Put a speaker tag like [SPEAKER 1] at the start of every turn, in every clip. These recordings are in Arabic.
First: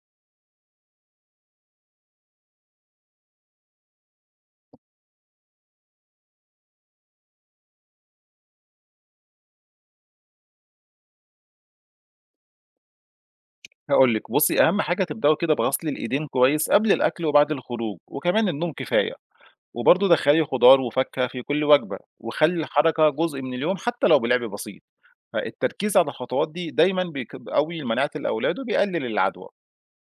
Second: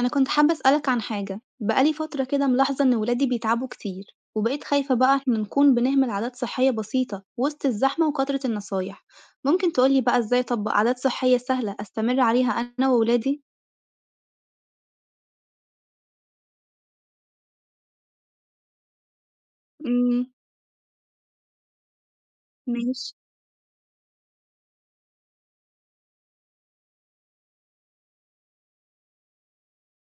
[SPEAKER 1] أنا كنت حابة أسألك عن حاجة، بقالي فترة كده ملاحظة إن ولادي بيتعبوا كتير، وبقيت خايفة بقى إحنا نكون بنهمل عادات صحية بسيطة وسط الزحمة وكثرة النصايح، ممكن تقولي بقى إزاي أطبق عادات صحية سهلة أستمر عليها أنا وولادي؟
[SPEAKER 2] هاقول لِك، بُصّي، أهم حاجة تبدأوا كده بغسل الإيدين كويس قبل الأكل وبعد الخروج، وكمان النوم كفاية، وبرضه
[SPEAKER 1] امم
[SPEAKER 2] دخّلي خضار وفاكهة في كل وجبة، وخلّي
[SPEAKER 1] ماشي.
[SPEAKER 2] الحركة جزء من اليوم حتى لو بلعب بسيط، فالتركيز على الخطوات دي دايمًا بيك بيقوي مناعة الأولاد وبيقلل العدوى.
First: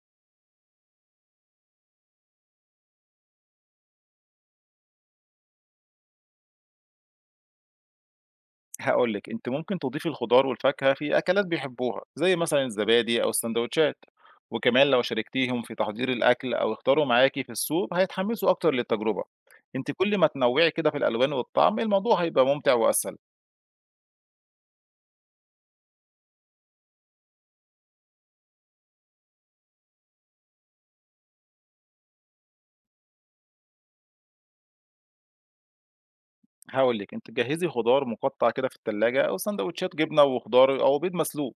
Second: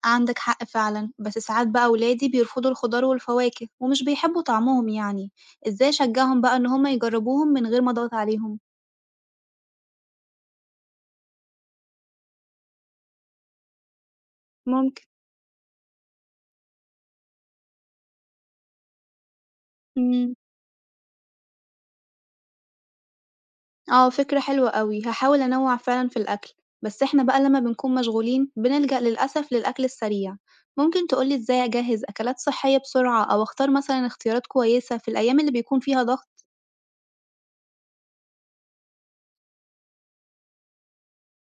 [SPEAKER 1] عندك حق فعلا، بس ساعات بقى ولادي بيرفضوا الخضار والفواكه ومش بيحبوا طعمهم يعني، إزاي أشجعهم بقى إن هما يجربوهم من غير ما أضغط عليهم؟
[SPEAKER 2] هاقول لِك، أنتِ ممكن تضيفي الخضار والفاكهة في أكلات بيحبوها، زي مثلًا الزبادي أو الساندوتشات، وكمان لو
[SPEAKER 1] ممكن.
[SPEAKER 2] شاركتيهم في تحضير الأكل أو اختاروا معاكِ في السوق هيتحمسوا أكتر للتجربة. أنتِ كل ما تنوّعي كده في الألوان والطعم، الموضوع هيبقى ممتع وأسهل.
[SPEAKER 1] آه، فكرة حلوة أوي، هاحاول أنوّع فعلًا في الأكل، بس إحنا بقى لمّا بنكون مشغولين بنلجأ للأسف للأكل السريع، ممكن تقول لي إزاي أجهّز أكلات صحية بسرعة أو أختار مثلًا اختيارات كويسة في الأيام اللي بيكون فيها ضغط؟
[SPEAKER 2] هاقول لِك، أنتِ جهّزي خضار مُقطّع كده في التلاجة أو ساندوتشات جبنة وخضار أو بيض مسلوق،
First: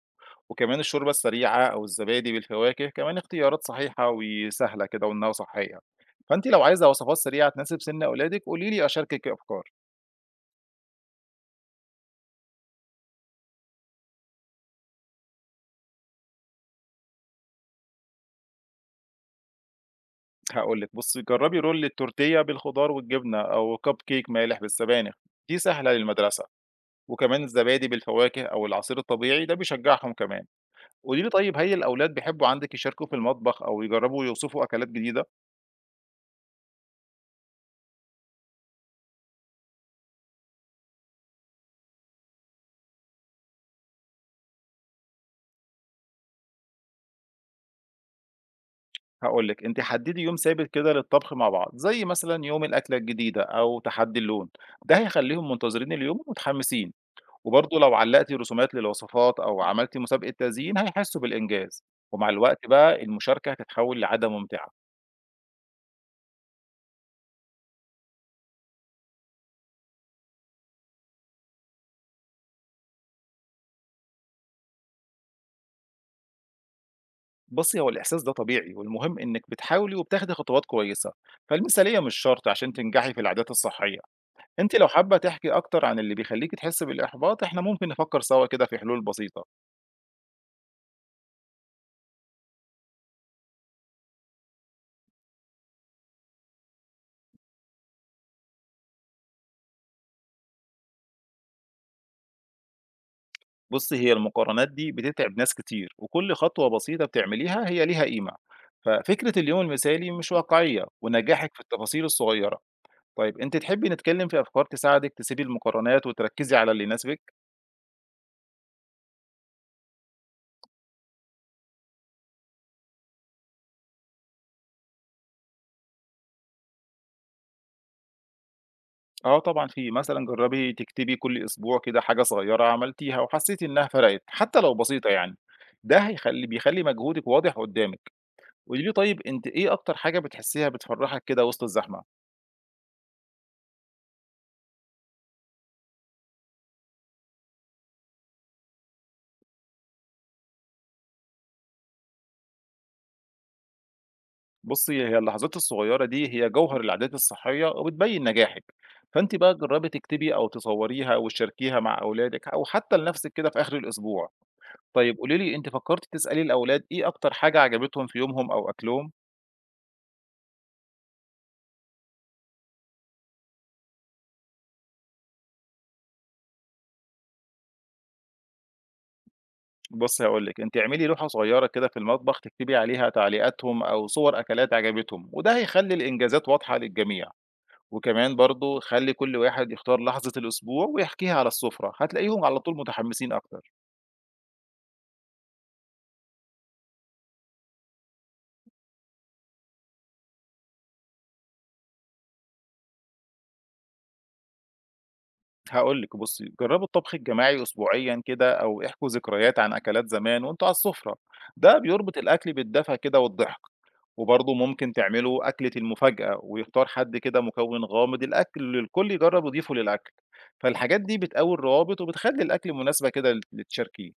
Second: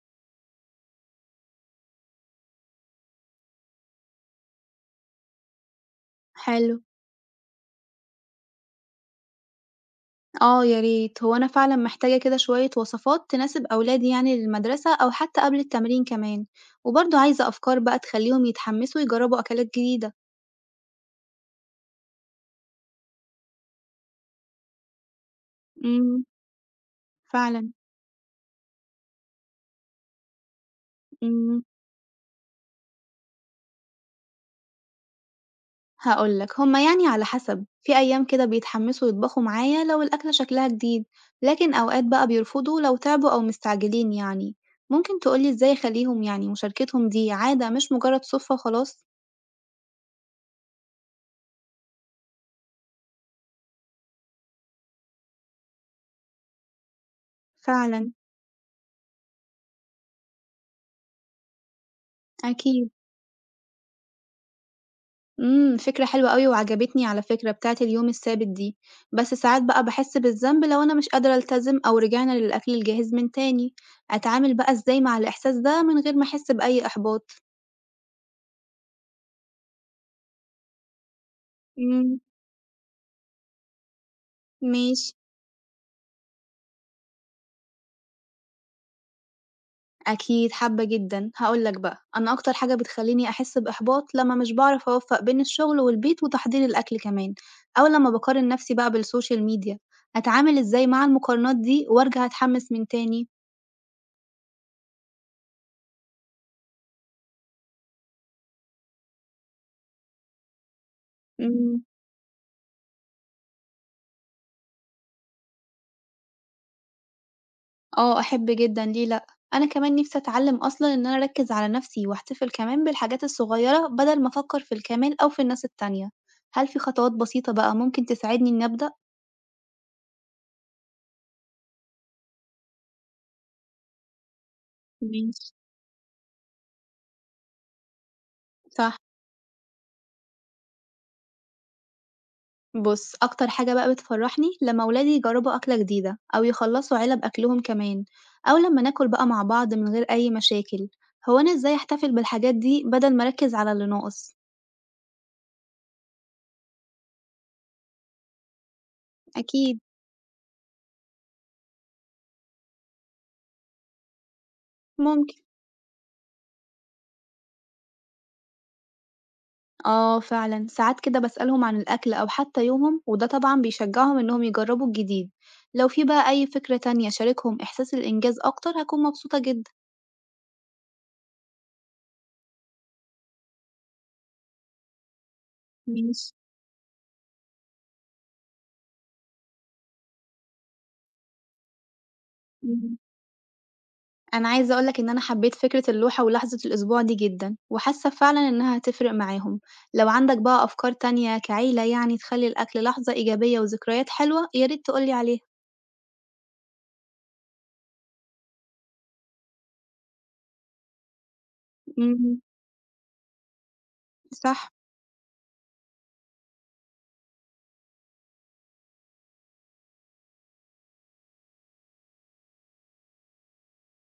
[SPEAKER 2] وكمان الشوربة السريعة أو الزبادي بالفواكه كمان اختيارات صحيحة وسهلة كده وإنها صحية. فأنتِ لو
[SPEAKER 1] حلو،
[SPEAKER 2] عايزة وصفات سريعة تناسب سِن أولادِك قولي لي أشاركِك أفكار.
[SPEAKER 1] آه يا ريت، هو أنا فعلًا محتاجة كده شوية وصفات تناسب أولادي يعني للمدرسة أو حتى قبل التمرين كمان، وبرضه عايزة أفكار بقى تخلّيهم يتحمسوا يجرّبوا أكلات جديدة.
[SPEAKER 2] هاقول لِك بُصّي، جرّبي رول التورتية بالخضار والجبنة أو كاب كيك مالح بالسبانخ، دي سهلة
[SPEAKER 1] إمم،
[SPEAKER 2] للمدرسة، وكمان
[SPEAKER 1] فعلًا،
[SPEAKER 2] الزبادي بالفواكه أو العصير الطبيعي ده بيشجّعهم كمان. قولي لي طيب
[SPEAKER 1] إمم.
[SPEAKER 2] هل الأولاد بيحبّوا عندِك يشاركوا في المطبخ أو يجرّبوا ويوصفوا أكلات جديدة؟
[SPEAKER 1] هاقول لك، هُم يعني على حسب، في أيام كده بيتحمّسوا يطبخوا معايا لو الأكلة شكلها جديد، لكن أوقات بقى بيرفضوا لو تعبوا أو مستعجلين يعني. ممكن تقول لي إزاي أخلّيهم يعني مشاركتهم دي عادة مش مجرد صُدفة وخلاص؟
[SPEAKER 2] هاقول لِك، أنتِ حدّدي يوم ثابت كده للطبخ مع بعض، زي مثلًا يوم الأكلة الجديدة أو تحدّي اللون، ده هيخلّيهم منتظرين اليوم ومتحمسين، وبرضه لو
[SPEAKER 1] فعلًا،
[SPEAKER 2] علّقتِ رسومات للوصفات أو عملتِ مسابقة تزيين هيحسّوا بالإنجاز، ومع الوقت
[SPEAKER 1] أكيد.
[SPEAKER 2] بقى المشاركة هتتحوّل لعادة ممتعة.
[SPEAKER 1] فكرة حلوة أوي وعجبتني على فكرة بتاعة اليوم الثابت دي، بس ساعات بقى باحس بالذنب لو أنا مش قادرة ألتزم أو رجعنا للأكل الجاهز من تاني. أتعامل بقى إزاي مع الإحساس ده من غير ما أحس بأي إحباط؟
[SPEAKER 2] بُصّي، هو الإحساس ده طبيعي والمهم إنِّك بتحاولي وبتاخدي خطوات كويسة، فالمثالية مش
[SPEAKER 1] إمم،
[SPEAKER 2] شرط عشان تنجحي في العادات الصحية. أنتِ لو
[SPEAKER 1] ماشي.
[SPEAKER 2] حابة تحكي أكتر عن اللي بيخلّيكِ تحسّي بالإحباط، إحنا ممكن نفكّر سوا كده في حلول بسيطة.
[SPEAKER 1] أكيد، حابة جدًا. هاقول لك بقى، أنا أكتر حاجة بتخلّيني أحس بإحباط لمّا مش باعرف أوفّق بين الشغل والبيت وتحضير الأكل كمان، أو لمّا باقارن نفسي بقى بالسوشيال ميديا. أتعامل إزاي مع المقارنات دي وأرجع أتحمس من تاني؟
[SPEAKER 2] بُصّي، هي المقارنات دي بتتعب ناس كتير، وكل خطوة بسيطة بتعمليها هي ليها قيمة، ففكرة اليوم المثالي مش واقعية، ونجاحِك في
[SPEAKER 1] إمم،
[SPEAKER 2] التفاصيل الصغيرة. طيب أنتِ تحبي نتكلم في أفكار تساعدِك تسيبي المقارنات وتركزي على اللي يناسبِك؟
[SPEAKER 1] آه، أحب جدًا، ليه لأ؟ أنا كمان نفسي أتعلم أصلًا إن أنا أركّز على نفسي وأحتفل كمان بالحاجات الصغيرة بدل ما أفكّر في الكمال أو في الناس التانية. هل في خطوات بسيطة بقى ممكن تساعدني إني أبدأ؟
[SPEAKER 2] آه طبعًا في، مثلًا جرّبي تكتبي كل أسبوع كده حاجة صغيرة عملتيها وحسيتِ إنها فرقِت، حتى لو بسيطة يعني،
[SPEAKER 1] ماشي،
[SPEAKER 2] ده هيخلّي مجهودِك واضح قدّامِك. قولي لي
[SPEAKER 1] صح.
[SPEAKER 2] طيب أنتِ إيه أكتر حاجة بتحسّيها بتفرّحِك كده وسط الزحمة؟
[SPEAKER 1] بُص، أكتر حاجة بقى بتفرّحني لمّا ولادي يجرّبوا أكلة جديدة أو يخلّصوا علب أكلهم كمان، أو لمّا ناكل بقى مع بعض من غير أي مشاكل. هو أنا إزاي أحتفل بالحاجات دي بدل ما أركّز على اللي ناقص؟
[SPEAKER 2] بُصّي، هي اللحظات الصغيّرة دي هي جوهر العادات الصحية وبتبيّن نجاحِك، فأنتِ بقى
[SPEAKER 1] أكيد،
[SPEAKER 2] جرّبي تكتبي أو تصوّريها وتشاركيها مع أولادِك أو حتى لنفسِك كده في آخر الأسبوع. طيب
[SPEAKER 1] ممكن.
[SPEAKER 2] قولي لي أنتِ فكّرتِ تسألي الأولاد إيه أكتر حاجة عجبتهم في يومهم أو أكلهم؟
[SPEAKER 1] آه فعلًا، ساعات كده باسألهم عن الأكل أو حتى يومهم، وده طبعًا بيشجّعهم إنّهم يجرّبوا الجديد. لو في بقى أي فكرة تانية شاركهم إحساس الإنجاز أكتر، هاكون مبسوطة جدًا.
[SPEAKER 2] بُصّي هاقول لِك، أنتِ اعملي لوحة صغيّرة كده في المطبخ تكتبي عليها تعليقاتهم أو صور أكلات عجبتهم، وده هيخلّي
[SPEAKER 1] ماشي،
[SPEAKER 2] الإنجازات واضحة للجميع. وكمان برضه خلّي كل واحد يختار لحظة الأسبوع ويحكيها على السفرة، هتلاقيهم على طول
[SPEAKER 1] إمم.
[SPEAKER 2] متحمّسين أكتر.
[SPEAKER 1] أنا عايزة أقول لك إن أنا حبيت فكرة اللوحة ولحظة الأسبوع دي جدًا، وحاسة فعلًا إنها هتفرق معاهم. لو عندك بقى أفكار تانية كعيلة يعني تخلّي الأكل لحظة إيجابية وذكريات حلوة، يا ريت تقول لي عليها.
[SPEAKER 2] هاقول لِك بُصّي، جرّبوا الطبخ الجماعي أسبوعيًا كده أو احكوا ذكريات عن أكلات زمان وأنتم على السفرة، ده بيربط
[SPEAKER 1] اهم،
[SPEAKER 2] الأكل بالدفى كده والضحك، وبرضه
[SPEAKER 1] صح،
[SPEAKER 2] ممكن تعملوا أكلة المفاجأة ويختار حد كده مكون غامض الأكل الكل يجرّب يضيفه للأكل، فالحاجات دي بتقوي الروابط وبتخلّي الأكل مناسبة كده لتشاركيه.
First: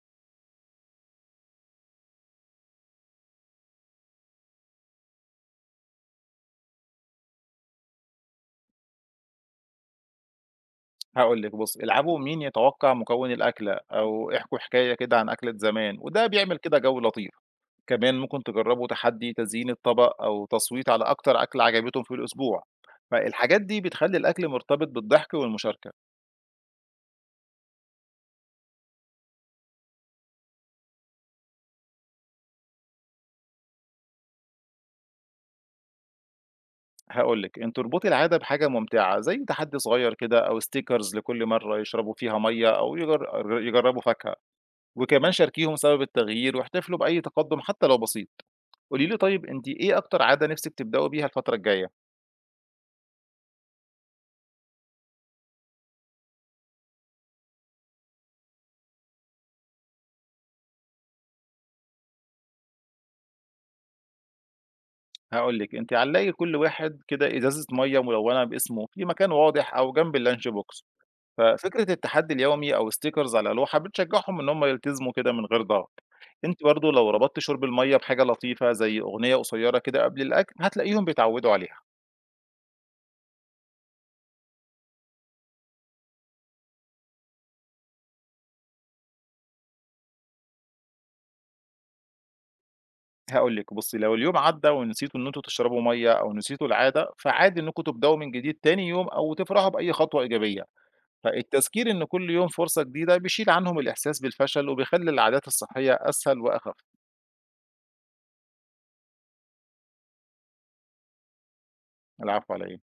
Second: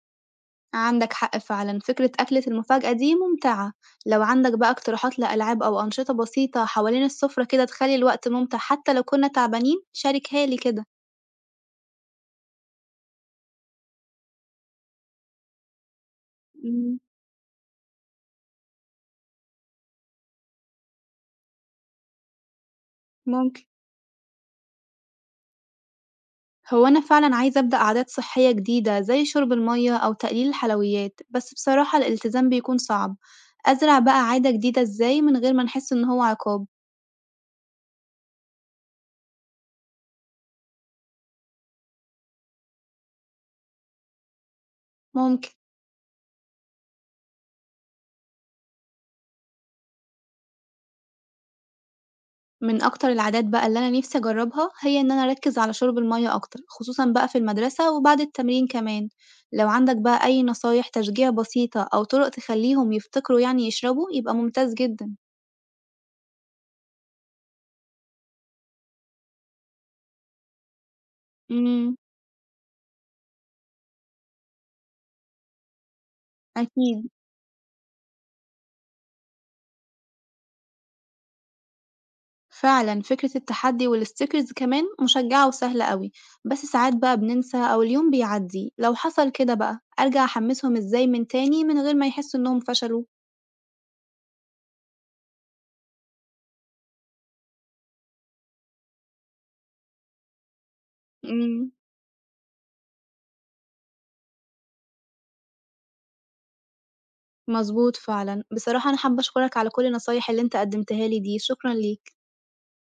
[SPEAKER 1] عندك حق فعلًا، فكرة أكلة المفاجأة دي ممتعة. لو عندك بقى اقتراحات لألعاب أو أنشطة بسيطة حوالين السفرة كده تخلّي الوقت ممتع حتى لو كنا تعبانين، شاركها لي كده.
[SPEAKER 2] هاقول لِك بُصّي، العبوا مين يتوقع مكون الأكلة أو احكوا حكاية كده عن أكلة زمان وده بيعمل كده
[SPEAKER 1] إمم،
[SPEAKER 2] جو لطيف. كمان ممكن تجربوا تحدي تزيين الطبق أو تصويت على أكتر أكلة عجبتهم في الأسبوع، فالحاجات
[SPEAKER 1] ممكن.
[SPEAKER 2] دي بتخلي الأكل مرتبط بالضحك والمشاركة.
[SPEAKER 1] هو أنا فعلًا عايزة أبدأ عادات صحية جديدة زي شرب المَيَّة أو تقليل الحلويات، بس بصراحة الالتزام بيكون صعب، أزرع بقى عادة جديدة إزاي من غير ما نحس إن هو عقاب؟
[SPEAKER 2] هقولك أن تربطي العادة بحاجة ممتعة زي تحدي صغير كده أو ستيكرز لكل مرة يشربوا فيها مية أو يجربوا فاكهة، وكمان
[SPEAKER 1] ممكن.
[SPEAKER 2] شاركيهم سبب التغيير واحتفلوا بأي تقدم حتى لو بسيط. قولي لي طيب انت ايه اكتر عاده نفسك تبداوا بيها الفتره الجايه؟
[SPEAKER 1] من أكتر العادات بقى اللي أنا نفسي أجربها هي إن أنا أركز على شرب المَيَّة أكتر، خصوصًا بقى في المدرسة وبعد التمرين كمان، لو عندك بقى أي نصايح تشجيع بسيطة أو طرق تخليهم يفتكروا يعني يشربوا يبقى ممتاز جدًا.
[SPEAKER 2] هقول لك انت علقي كل واحد كده ازازه ميه ملونه باسمه في مكان واضح او جنب اللانش بوكس، ففكرة
[SPEAKER 1] إمم،
[SPEAKER 2] التحدي اليومي أو stickers على لوحة بتشجعهم إن هم يلتزموا كده من غير ضغط، أنت برضو
[SPEAKER 1] أكيد.
[SPEAKER 2] لو ربطت شرب المية بحاجة لطيفة زي أغنية قصيرة كده قبل الأكل هتلاقيهم بيتعودوا عليها.
[SPEAKER 1] فعلا فكرة التحدي والستيكرز كمان مشجعة وسهلة قوي. بس ساعات بقى بننسى أو اليوم بيعدي، لو حصل كده بقى أرجع أحمسهم إزاي من تاني من غير ما يحسوا إنهم فشلوا؟
[SPEAKER 2] هقول لك بصي لو اليوم عدى ونسيتوا إن أنتوا تشربوا مية أو نسيتوا العادة فعادي إنكم تبدأوا من جديد تاني يوم أو تفرحوا بأي خطوة إيجابية،
[SPEAKER 1] مم.
[SPEAKER 2] فالتذكير إن كل يوم فرصة جديدة بيشيل عنهم الإحساس بالفشل وبيخلي العادات الصحية أسهل وأخف.
[SPEAKER 1] مظبوط فعلا، بصراحة أنا حابة أشكرك على كل النصايح اللي أنت قدمتها لي دي، شكرا ليك.
[SPEAKER 2] العفو عليا.